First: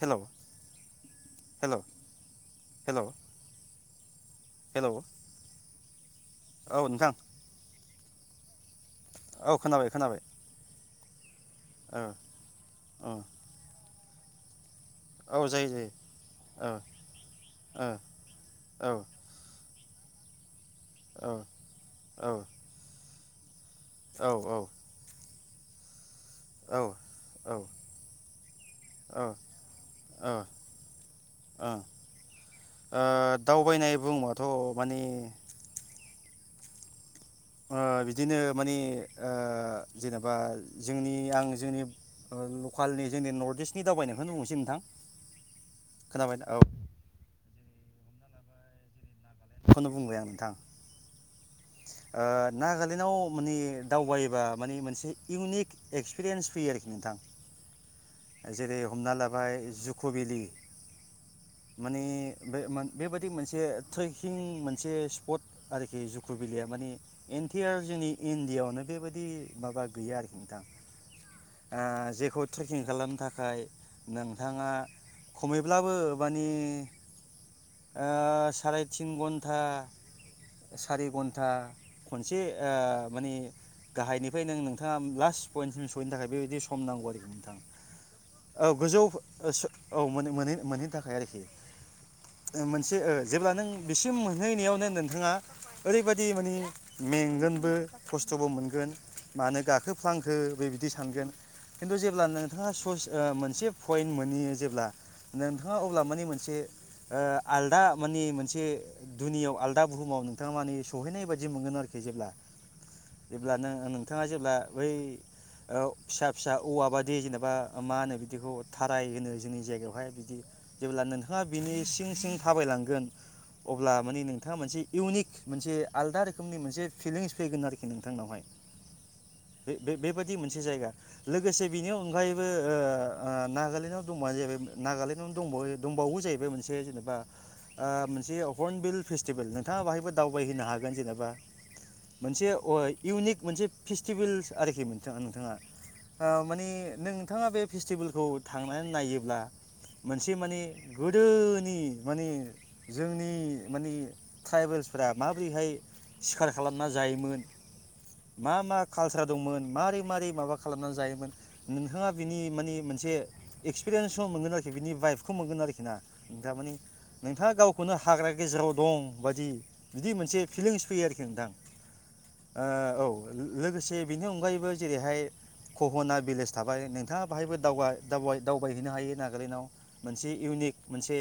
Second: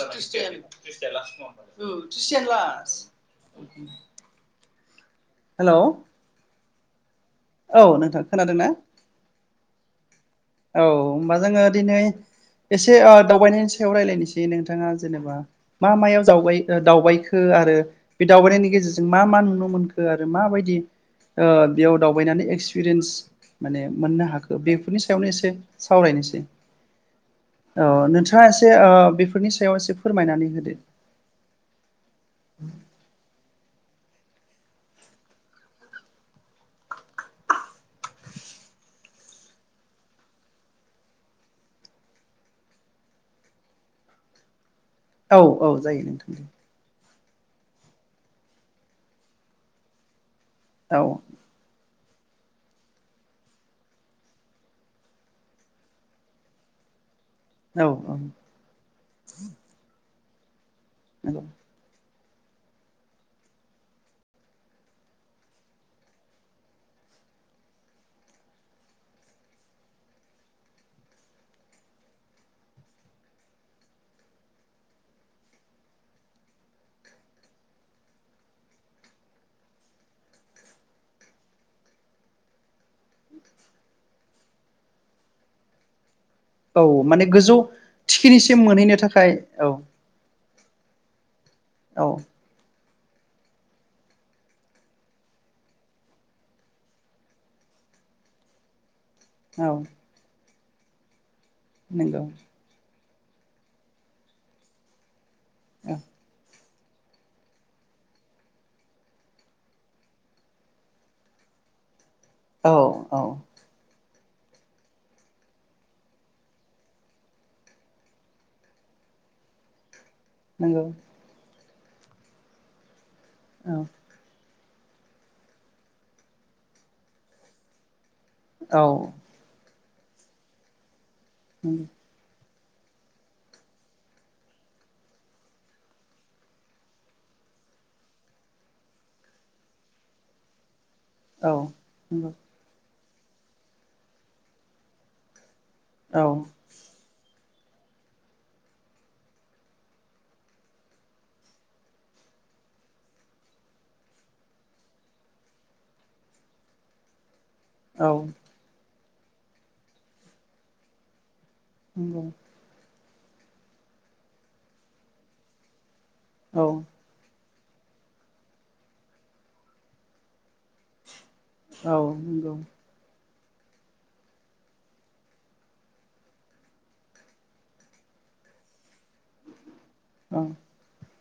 Hello hello hello [unintelligible] hello hello औ नोंथां औ नोंथां खोनादों ना औ खोनाबाय खोनाबाय औ बा जोङो औ दिनै एसे औ ओ दावबायनायनि सायाव रायलायनि एसे नोंथ बिथाङा जेनेबा औ जायो जायो मा मायाव जावबाय औ ओ दावबायखो आरो औ बे दावबायनायनि औ गेजेरजों मा मा नुनो मोनखो हो आरो माबायदि औ ओ बेयाव औ दावबायनानै एक्सपिरियेन्स माने मोननो हाखो बेफोरनि सा नो एसे सावरायनोसै औ नोंथाङा एसे ओ बेफोरनि सायाव एसे औ फोरमायनानै होदो ओ दावबायनाय बुङोबाथ माने ओ बिदिनो माने ओ जेनेबा जोंनि आं जोंनि लकालनि जोंनि नर्थ इस्टनि दावबायनायखौनो बुंनोसै नोंथां औ औ जायो नोंथां खोनाबाय दे औ बेखौनो बुंबाय आं नोंथां औ ओ नागालेण्डआव माने दावबायोबा माने मोनसे इउनिक एक्सपिरियेन्स फैयो आरोखि नोंथां औ औ जेरै हमना लाबाय जु कबिलि नंगौ माने बे मान बेबायदि मोनसे ट्रेकिं मोनसे स्पट आरोखि जुकरु भेलिया माने एन्टेयार जोंनि इण्डियाआवनो बेबायदि माबा गैया आरोखि नोंथां‌ ओ जेखौ ट्रेकिं खालामनो थाखाय नोंथाङा खमैब्लाबो माने ओ सारायतिन घन्टा सारि घन्टा खनसे ओ माने गाहायनिफ्राय नों नोंथाङा लास्ट पइन्टसिम सहैनो थाखाय बेबायदि सम औ नांगौ माने आरोखि गोजौ नोंथां थिखिनिसिम औ मोनहैनो गोजौ थाखाय ओ सो औ मोन मोनो‌ मोनहैनो थाखाय आरोखि औ मोनसे जेब्ला नों बिसिम मोनहैनायावनो नोंथाङा ओरैबायदि मानि मेंगोनबो खस्थबो मोनगोन मानो औ गाखो फ्लांखो बे बिदि सानगोन किनतु नंगौ जेब्लानो नोंथाङा सस मोनसे पइन्ट मोनैयो जेब्ला नोंथाङा औ अब्ला मानि मोनसे ओ आलदा मानि मोनसे दुनियाव आलदा बुहुमाव नोंथाङा माने सहैनाय बायदि मोनगोन आरोखि जेब्ला औ औ जेब्ला नों नोंथाङा जेब्ला बै फिसा फिसा ओ औवा बादि जेनेबा मा मा होनो बिदिखौ थाराय होनो जोंनि जायगायावहाय नंगौ जेब्ला नोंथाङा बिनि सिं सिं थाबायलांगोन औ अब्ला माने नों नोंथाङा मोनसे इउनिक मोनसे आलदा रोखोमनि मोनसे फिलिंस फैगोन आरोखि नोंथ बिथां नावहाय औ बे बे बेबायदि मोनसे जायगा लोगोसे बिनि नंगौ उन बो नागालेण्डआव दंबानो ज नागालेण्डआव दंबावो जाहैबाय मोनसे जेनेबा मोनसे हर्नबिल फेस्टिभेल नोंथाङा बहायबो दावबायहोननो हागोन गोन जेनेबा औ नंगौ मोनसे अय इउनिक मोनसे फेस्टिभेलस आरोखि नोंथाङा नोंथाङा आ माने नोंथाङा बे फेस्टिभेलखौ थांनानै नायोब्ला मोनसे माने गोदोनि माने जोंनि माने ट्राइबेल्सफ्रा माबोरैहाय सिखार खालामना जायोमोन औ मा मा कालसार दंमोन मारै मारै माबा खालामनानै जायोमोन नोंथाङा बिनि मानि मोनसे एक्सपिरियेन्स मोनगोन आरोखि बिनि बाइफखौ मोनगोन आरोखि ना थारमाने नोंथाङा गावखौ खुनु हाग्रा गेजेराव दं बायदि बिदि मोनसे फिलिंस फैयो आरोखि नोंथां औ नंगौ औ लोगोसे बेनि अनगायैबो जेरैहाय कहना भलेज थाबाय नोंथाङा बाहायबो दाव दावबायहैनो हायो नागालेण्डआव मोनसे इउनिक मोनसे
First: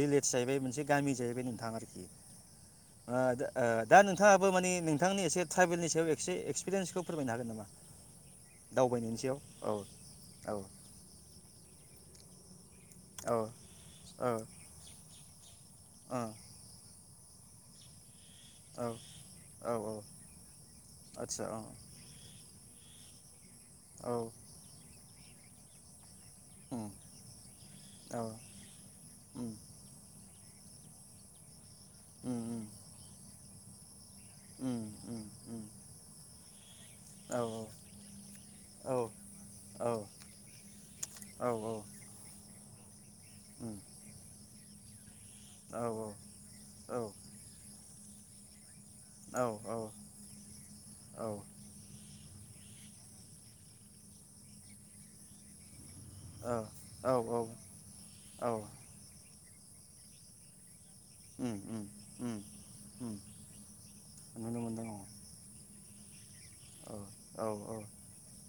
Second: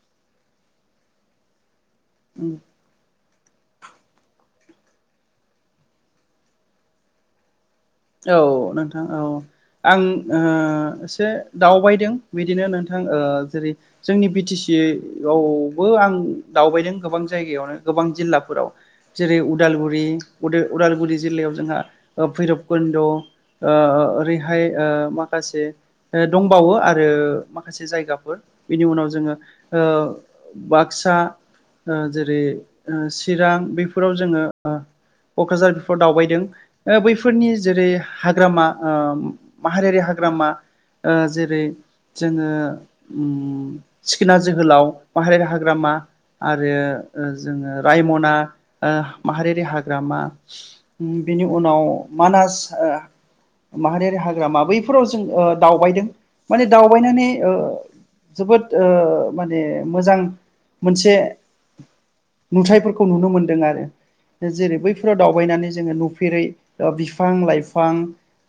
भिलेज जाहैबाय मोनसे गामि जाहैबाय नोंथां आरखि ओम दा नोंथाङाबो मानानि नोंथांनि एसे ट्राइभेलनि सायाव एक्सपिरियेन्सखौ फोरमायनो हागोन नामा औ नोंथां दावबायनायनि औ सायाव आं औ ओ एसे दावबायदों बिदिनो नोंथां औ जेरै औ जोंनि बि टि सि आवबो आं ओ औ दावबायदों गोबां जायगायावनो गोबां जिल्ला फोराव जेरै औ औ उदालगुरि उदालगुरि आदसा जिल्लायाव औ जोंहा भैरब खन्द ओ औ ओरैहाय मा माखासे दंबावो उम आरो माखासे औ जायगाफोर बेनि उनाव जोंङो उम बाक्सा ओ उम जेरै उम ओ चिरां फोराव जोंङो उम उम ओ उम कक्राझार बेफोराव दावबायदों ओ बै औ फोरनि जेरै हाग्रामा औ ओ माहारियारि हाग्रामा ओ औ जेरै जोंङो ओ उम ओम सिखोना जोहोलाव माहिरियारि औ हाग्रामा आरो औ ओ जोंङो रायमन ना ओ औ माहारियारि हाग्रामा ओम बिनि उनाव मानास ओ माहारियारि हाग्रामा बैफोराव जों ओ दावबायदों माने औ दावबायनानै ओ जोबोद औ ओ माने मोजां मोनसे उम उम उम नुथायफोरखौ उम नुनो मोनदों आरो नुनो जेरै मोनदों बैफोराव औ दावबायनानै जोंङो न फेरै ओ औ बिफां-लाइफां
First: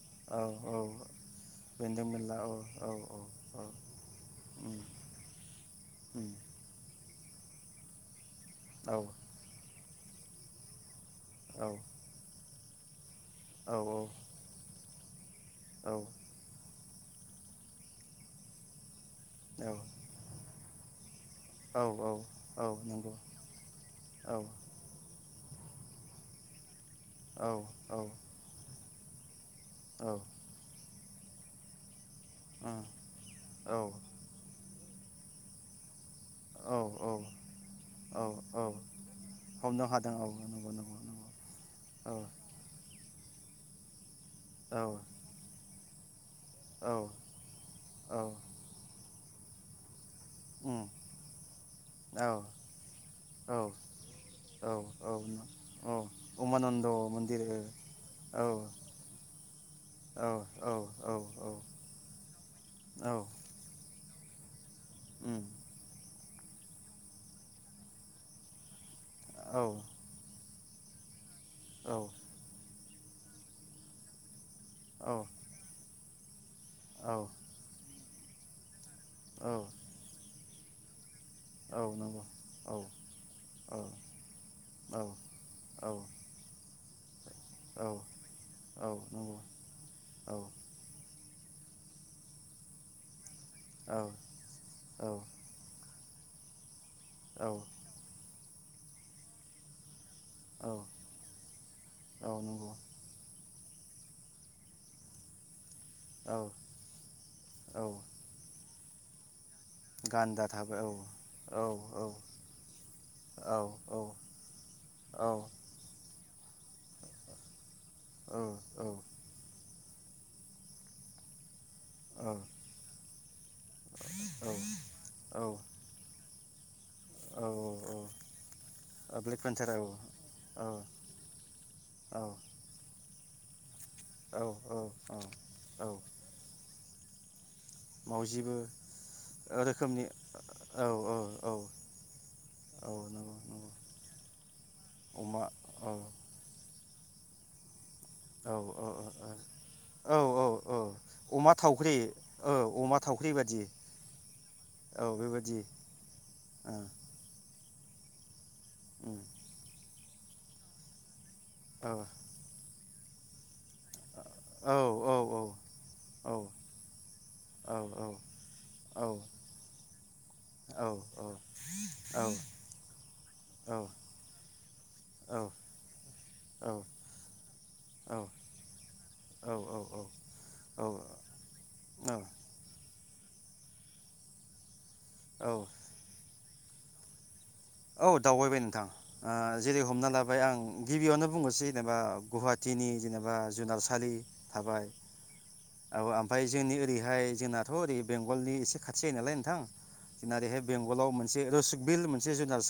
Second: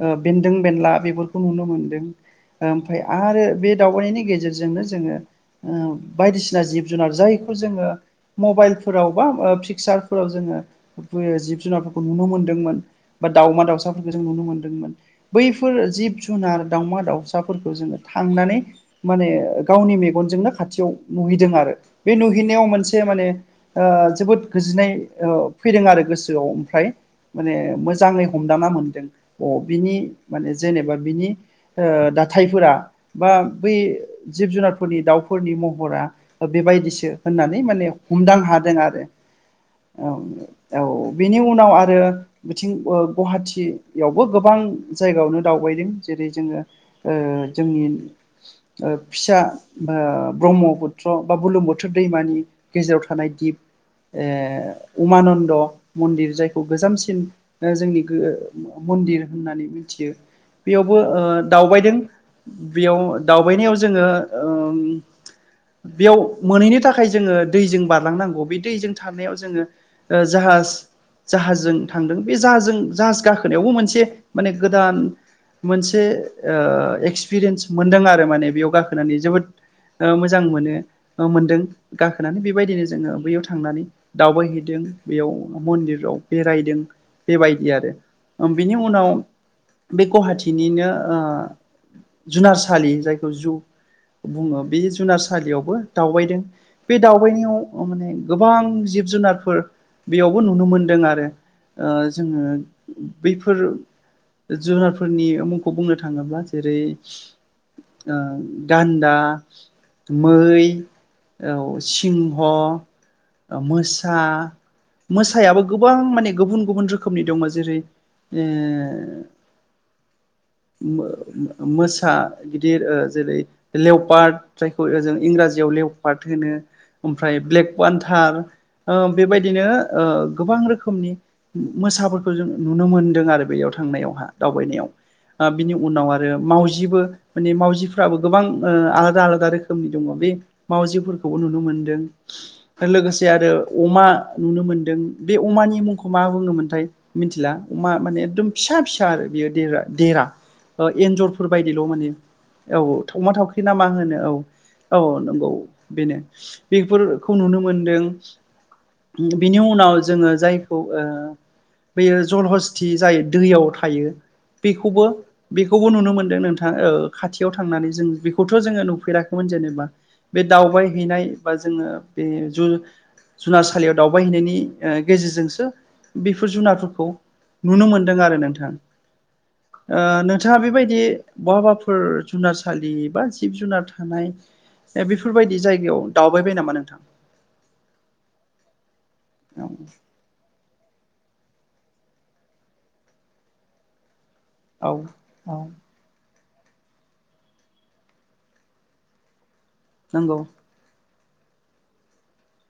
ओ औ बेन्दों औ बेनला बेफोरखौ नुनो मोनदों बेन्दों बेनला औ औ ओमफाय औ आरो औ बे दावबायनायनि उम गेजेरजोंनो जोङो ओ उम बायदिसिना जिब जुनार जाय खौ जोंङो औ मबाइलफोरावबा ओ पिकसार फोराव जोंङो बो जिब औ जुनारफोरखौ नुनो मोनदोंमोन बा दावमा औ दाउसाफोरखौ जों नुनो मोन्दोंमोन बैफोर जिब जुनार दावमा दाउसाफोरखौ जोङो थांनानै माने गावनि मेगनजोंनो खाथियाव नुहैदों आरो औ औ बे औ नुहैनायाव मोनसे नंगौ माने ओ औ जोबोद गोजोननाय ओ फैदों आरो गोसोआव ओमफ्राय। माने औ-औ। मोजाङै हमदांना मोनदों। अ बिनि माने जेनेबा बिनि ओ दा थायफोरा बा बै औ जिब जुनार फोरनि दाउफोरनि महरा ओ औ बेबायदिसो होननानै माने हमदां औ हादों आरो हमनो हादों औ नंगौ नंगौ औ-औ नंगौ बेनि उनाव आरो औ ओ गुहाटियाव। बो गोबां औ जायगायावनो दावबायदों। जेरै जोङो औ ओ जोंनि ओ फिसा बा उम ब्रह्मपुत्र बा बुरलुंबुथुर औ दैमानि गेजेराव थानाय दिप औ औ ओ औ उमानन्द औ मन्दिर जायखौ उमानन्द गोजामसिन मन्दिर ओ जोंनि गो औ औ मन्दिर होननानै मिथियो औ बेयावबो ओ दावबायदों बेयाव औ दावबायनायाव जोङो ओ उम बेयाव मोनहैनो थाखाय जोङो दैजों बारलांनांगौ बे दैजों थानायाव औ जोङो ओ जाहाज जाहाजजों थांदों। जों जाहाज गाखोनायावबो मोनसे माने गोदान औ मोनसे ओ एक्सपिरियेन्स मोनदों आरो। ओमफ्राय माने बेयाव गाखो होनानै औ जोबोद ओ मोजां मोनो। [unintelligible] अ मोनदों औ नंगौ गाखोनानै औ बेबायदिनो जोङो बैयाव औ थांनानै दावबायहैदों औ बेयाव औ नंगौ औ मन्दिराव बेरायदों। बेबायदि औ आरो बिनि औ उनाव बे गुवाहाटीनिनो ओ ओ जुनारसालि जाय जु बुङो बे जुनारसालियावबो दावबायदों। बे दावबायनायाव माने गोब गोबां जिब-जुनारफोर बेयावबो नुनो मोनदों आरो। ओ जोङो नंगौ बैफोर जुनारफोरनि ओ मुंख खौ बुंनो औ थाङोब्ला जेरै औ ओ गान्दा गान्दा मै थाबाय औ औ सिंह, औ ओ मोसा। औ मोसायाबो गोबां माने गुबुन रोखोमनि दङ जेरै औ ओ मो-मो मोसा गिदिर ओ जेरै लेवपार्ट जायखौ जों औ इंराजियाव लेवपार्ट होनो। ओमफ्राय औ ब्लेक औ वान्थार ओ ब्लेक बेबायदिनो पेन्टार औ ओ गोबां औ रोखोमनि मोसाफोरखौ जों नुनो मोनदों आरो बेयाव थ थांनायावहा औ औ दावबायनायाव ओ बिनि औ उनाव आरो मावजिबो माने मावजिफ्राबो गोबां मावजिबो ओ आलादा आलादा रोखोमनि दङ बे औ औ मावजिफोरखौबो औ नुनो मोनदों औ लोगोसे नंगौ आरो नंगौ अमा नुनो मोनदों बे अमा अमानि औ मुंखौ बुङोमोनथाय मिनथिला। अमा माने एकदम औ फिसा फिसा आरो बेयो देरा-देरा औ एन्जरफोर अमा बायदिल थावख्रि माने अमा औ थावमा थावख्रि बादि न मा होनो औ औ नंगौ बेनो ओ बेफोरखौ नुनो मोन दों उम बिनि उनाव जोङो जायख खौ ओ औ बैयो जल हस्ती खि जायो दैयाव थ औ थायो औ बेखौबो नुनो औ मोनदों नोंथाङा खाथियाव थांनानै जों बेखौथ जोङो नुफेराख खैमोन जेनेबा बे दावबाय हैैनाय बा जोङो बे औ जुनारसालियाव दावबायहैनायनि ओ गेजेरजों बेफोर जुनारफोरखौ नुनो मोनदों आरो नोंथां ओ नोंथाङा बेबायदि बहाबाफोर जुनारसालि बा जिब जुनार थानाय बेफोरबायदि जायगायाव दाउ बायबाय नामा नोंथां? औ दावबायबाय नोंथां। ओ औ जेरै हमना लाबाय आं गिबियावनो बुंनोसै जेनेबा गुवाहाटिनि जेनेबा जुनारसालि थाबाय औ औ आब आ ओमफ्राय जोंनि ओरैहाय जोंनाथ ओरै बेंगलनि एसे खाथि जायो नालाय नोंथां। जोंहा नंगौ एरैहाय बेंगलाव मोन मोनसे रसक बिल मोनसे जुनार [unintelligible] दं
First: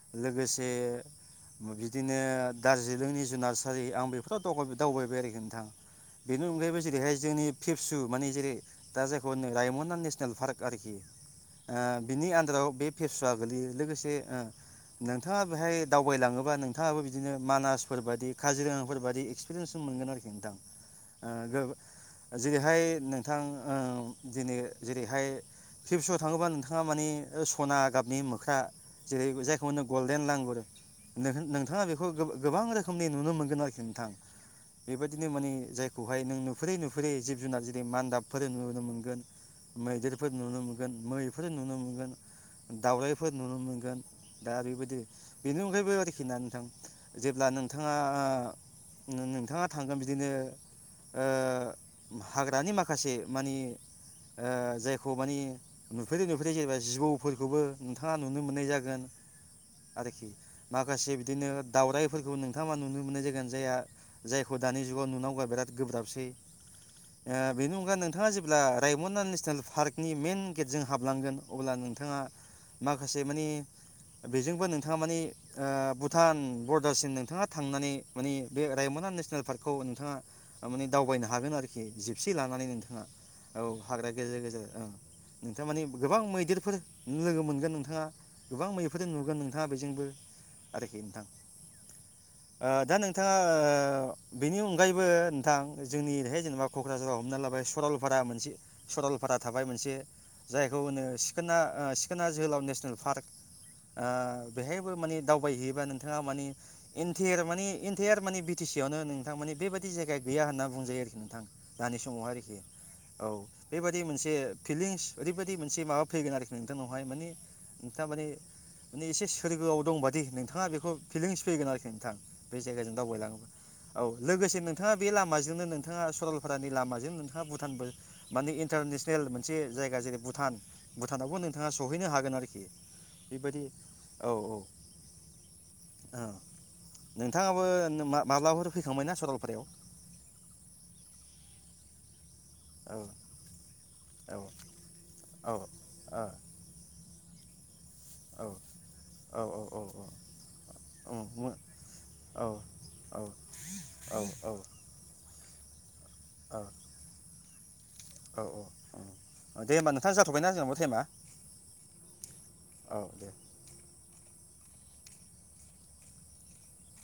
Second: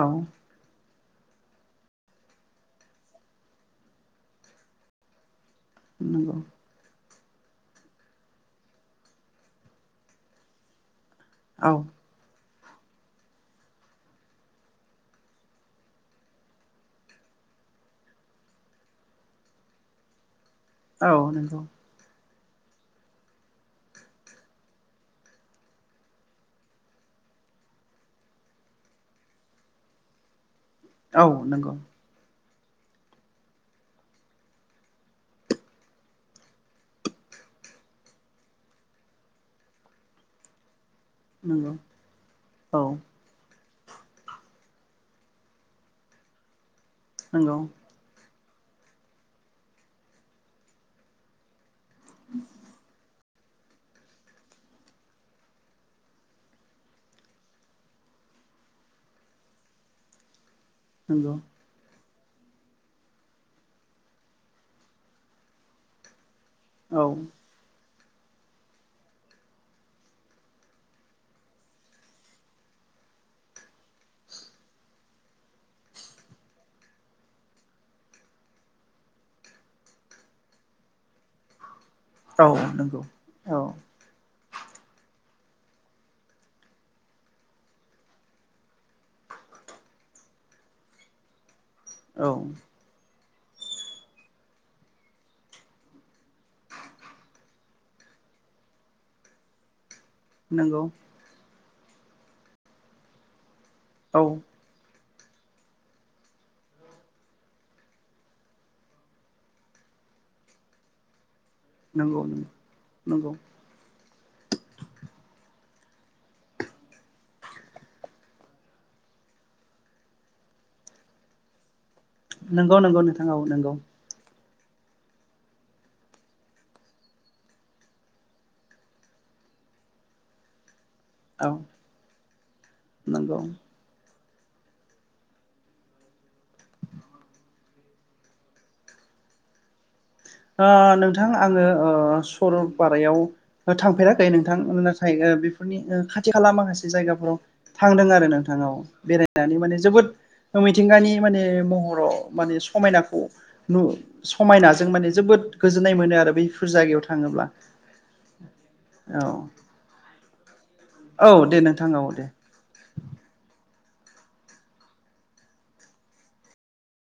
औ लोगोसे बिदिनो दार्जिलिंनि जुनारसालि आं बेफोरोव दावबायबाय आरोखि नोंथा नंगौ बेनि अनगायैबो जेरैहाय जोंनि फेबसु मानानि जेरै दा जायखौ होन रायमना नेसनेल पार्क आरोखि। औ ओ बेनि आनदाराव बे फेबसुव आ गोग्लैयो। लोगोसे नोंथाङा बेहाय दावबायलाङोबा नोंथाङाबो बिदिनो मानासफोर बादि काजिरङाफोर बादि एक्सपिरियेन्स मोनगोन आरोखि नोंथां। औ नोंगौ। ओ जेरैहाय नोंथां ओ दिनै जेरैहाय फेपसुआव थाङोबा नोंथाङा मानि सना गाबनि मोख्रा जेरै जायखौ मोनो गल्डेन लांगुर औ नंगौ नोंथाङा बेखौ गोबां रोखोमनि नुनो मोनगोन आरोखि नोंथां बेबायदिनो माने जायखौहाय नों नुफुरै नुफुरै जिब जुनार जेरै मान्दाबफोर नुनो मोनगोन मैदेरफोर नुनो मोनगोन। मै फोर नुनो नंगौ मोनगोन औ दावरायफोर नुनो मोनगोन दा बेबायदि बेनि अनगायैबो आरोखि ना नोंथां जेब्ला नंगौ नोंथाङा आ नों नोंथाङा थांगोन बिदिनो ओ हाग्रानि माखासे माने ओ जायखौ माने नुफेरै नुफेरै जेनेबा जिबौफोरखौबो नोंथाङा नुनो मोननाय जागोन आरोखि। माखासे नंगौ बिदिनो दाावराय फोरखौ नोंथांङा नुनो मोननाय जागोन जायहा जायखौ दानि जुगाव नुुनांगौआ बिराद गोब्राबसै। औ आ बेनि अनगा नों नोंथाङा जेब्ला रायमना नेसनेल पार्कनि मेइन गेटजों हाबलांगोन अब्ला नोंथाङा माखासे माने बेजोंबो नोंथाङा माने ओ भुटान बरदारसिम नोंथाङा थांनानै माने बे रायमना नेसनेल पार्कखौ नोंथाङा माने दावबायनो हागोन आरो खि जिपसि औ लानानै नोंथाङा नंगौ औ हाग्रा गेजेर गेजेर ओ नोंथाङा माने गोबां मैदेरफोर लोगो मोनगोन। गोन नोंथाङा गोबां मैफोरजों नुगोन नोंथाङा बेजोंबो आरोखि नोंथां। औ थाङा बेनि अनगायैबो नोंथां जोंनि ओरैहाय जेनेबा क'क्राझाराव हमना लाबाय सरलपारा मोनसे सरलपारा थाबाय मोनसे‌ जायखौ नंगौ होनो सिखोना ओ सिखोना जोहोलाव नेसनेल पार्क आ औ बेहायबो माने दावबायहैयोबा नोंथाङा माने इन्टेयार माने इन्टेयार माने बि टि सि आवनो नोंथा माने बेबायाददि जायगा गैया होनना बुंजायो आरोखि नोंथां दानि समाव नंगौ नंगौ आरोखि औ नंगौ बेबादि मोनसे फिलिंस ओरैबायदि मोनसे माबा फैगोन आरोखि नोंथांनावहाय माने नोंथाङा माने माने एसे सोरगोआव दंबादि नोंथाङा बेखौ फिलिंस फैगोन आरोखि नोंथां बे नंगौ नंगौ जायगाजों नोंथां औ दावबायलाङोब्ला नंगौ औ लोगोसे नोंथाङा बे लामाजोंनो नोंथाङा सरलपारानि लामाजोंनो नोंथाङा भुटानबो माने इन्टारनेसनेल मोनसे जायगा जेरै भुटान भुटानावबो औ नोंथाङा सहैनो हागोन हागोन आरोखि नंगौ बेबायदि औ औ ओ नोंथाङाबो नो मा माब्लाफोर फैखांबायना सरलफारायाव ओ नोंथां आङो ओ औ सरलपारायाव ओ थांफेरो खै औ नोंथां आं थारैनो औ बेफोरनि औ खाथि खाला माखासे जाय गाफोराव थांदों आरो नोंथा औ औ बेरायनानै औ माने जोबोद मिथिंगानि माने महराव माने समायनाखौ नु औ समायना जोबोद गोजोन नाय मोनो आरो बैफोर जायगायाव थाङोब्ला औ औ औ दे होनबा नोंथां जा [unintelligible] औ दे नोंथां औ दे औ दे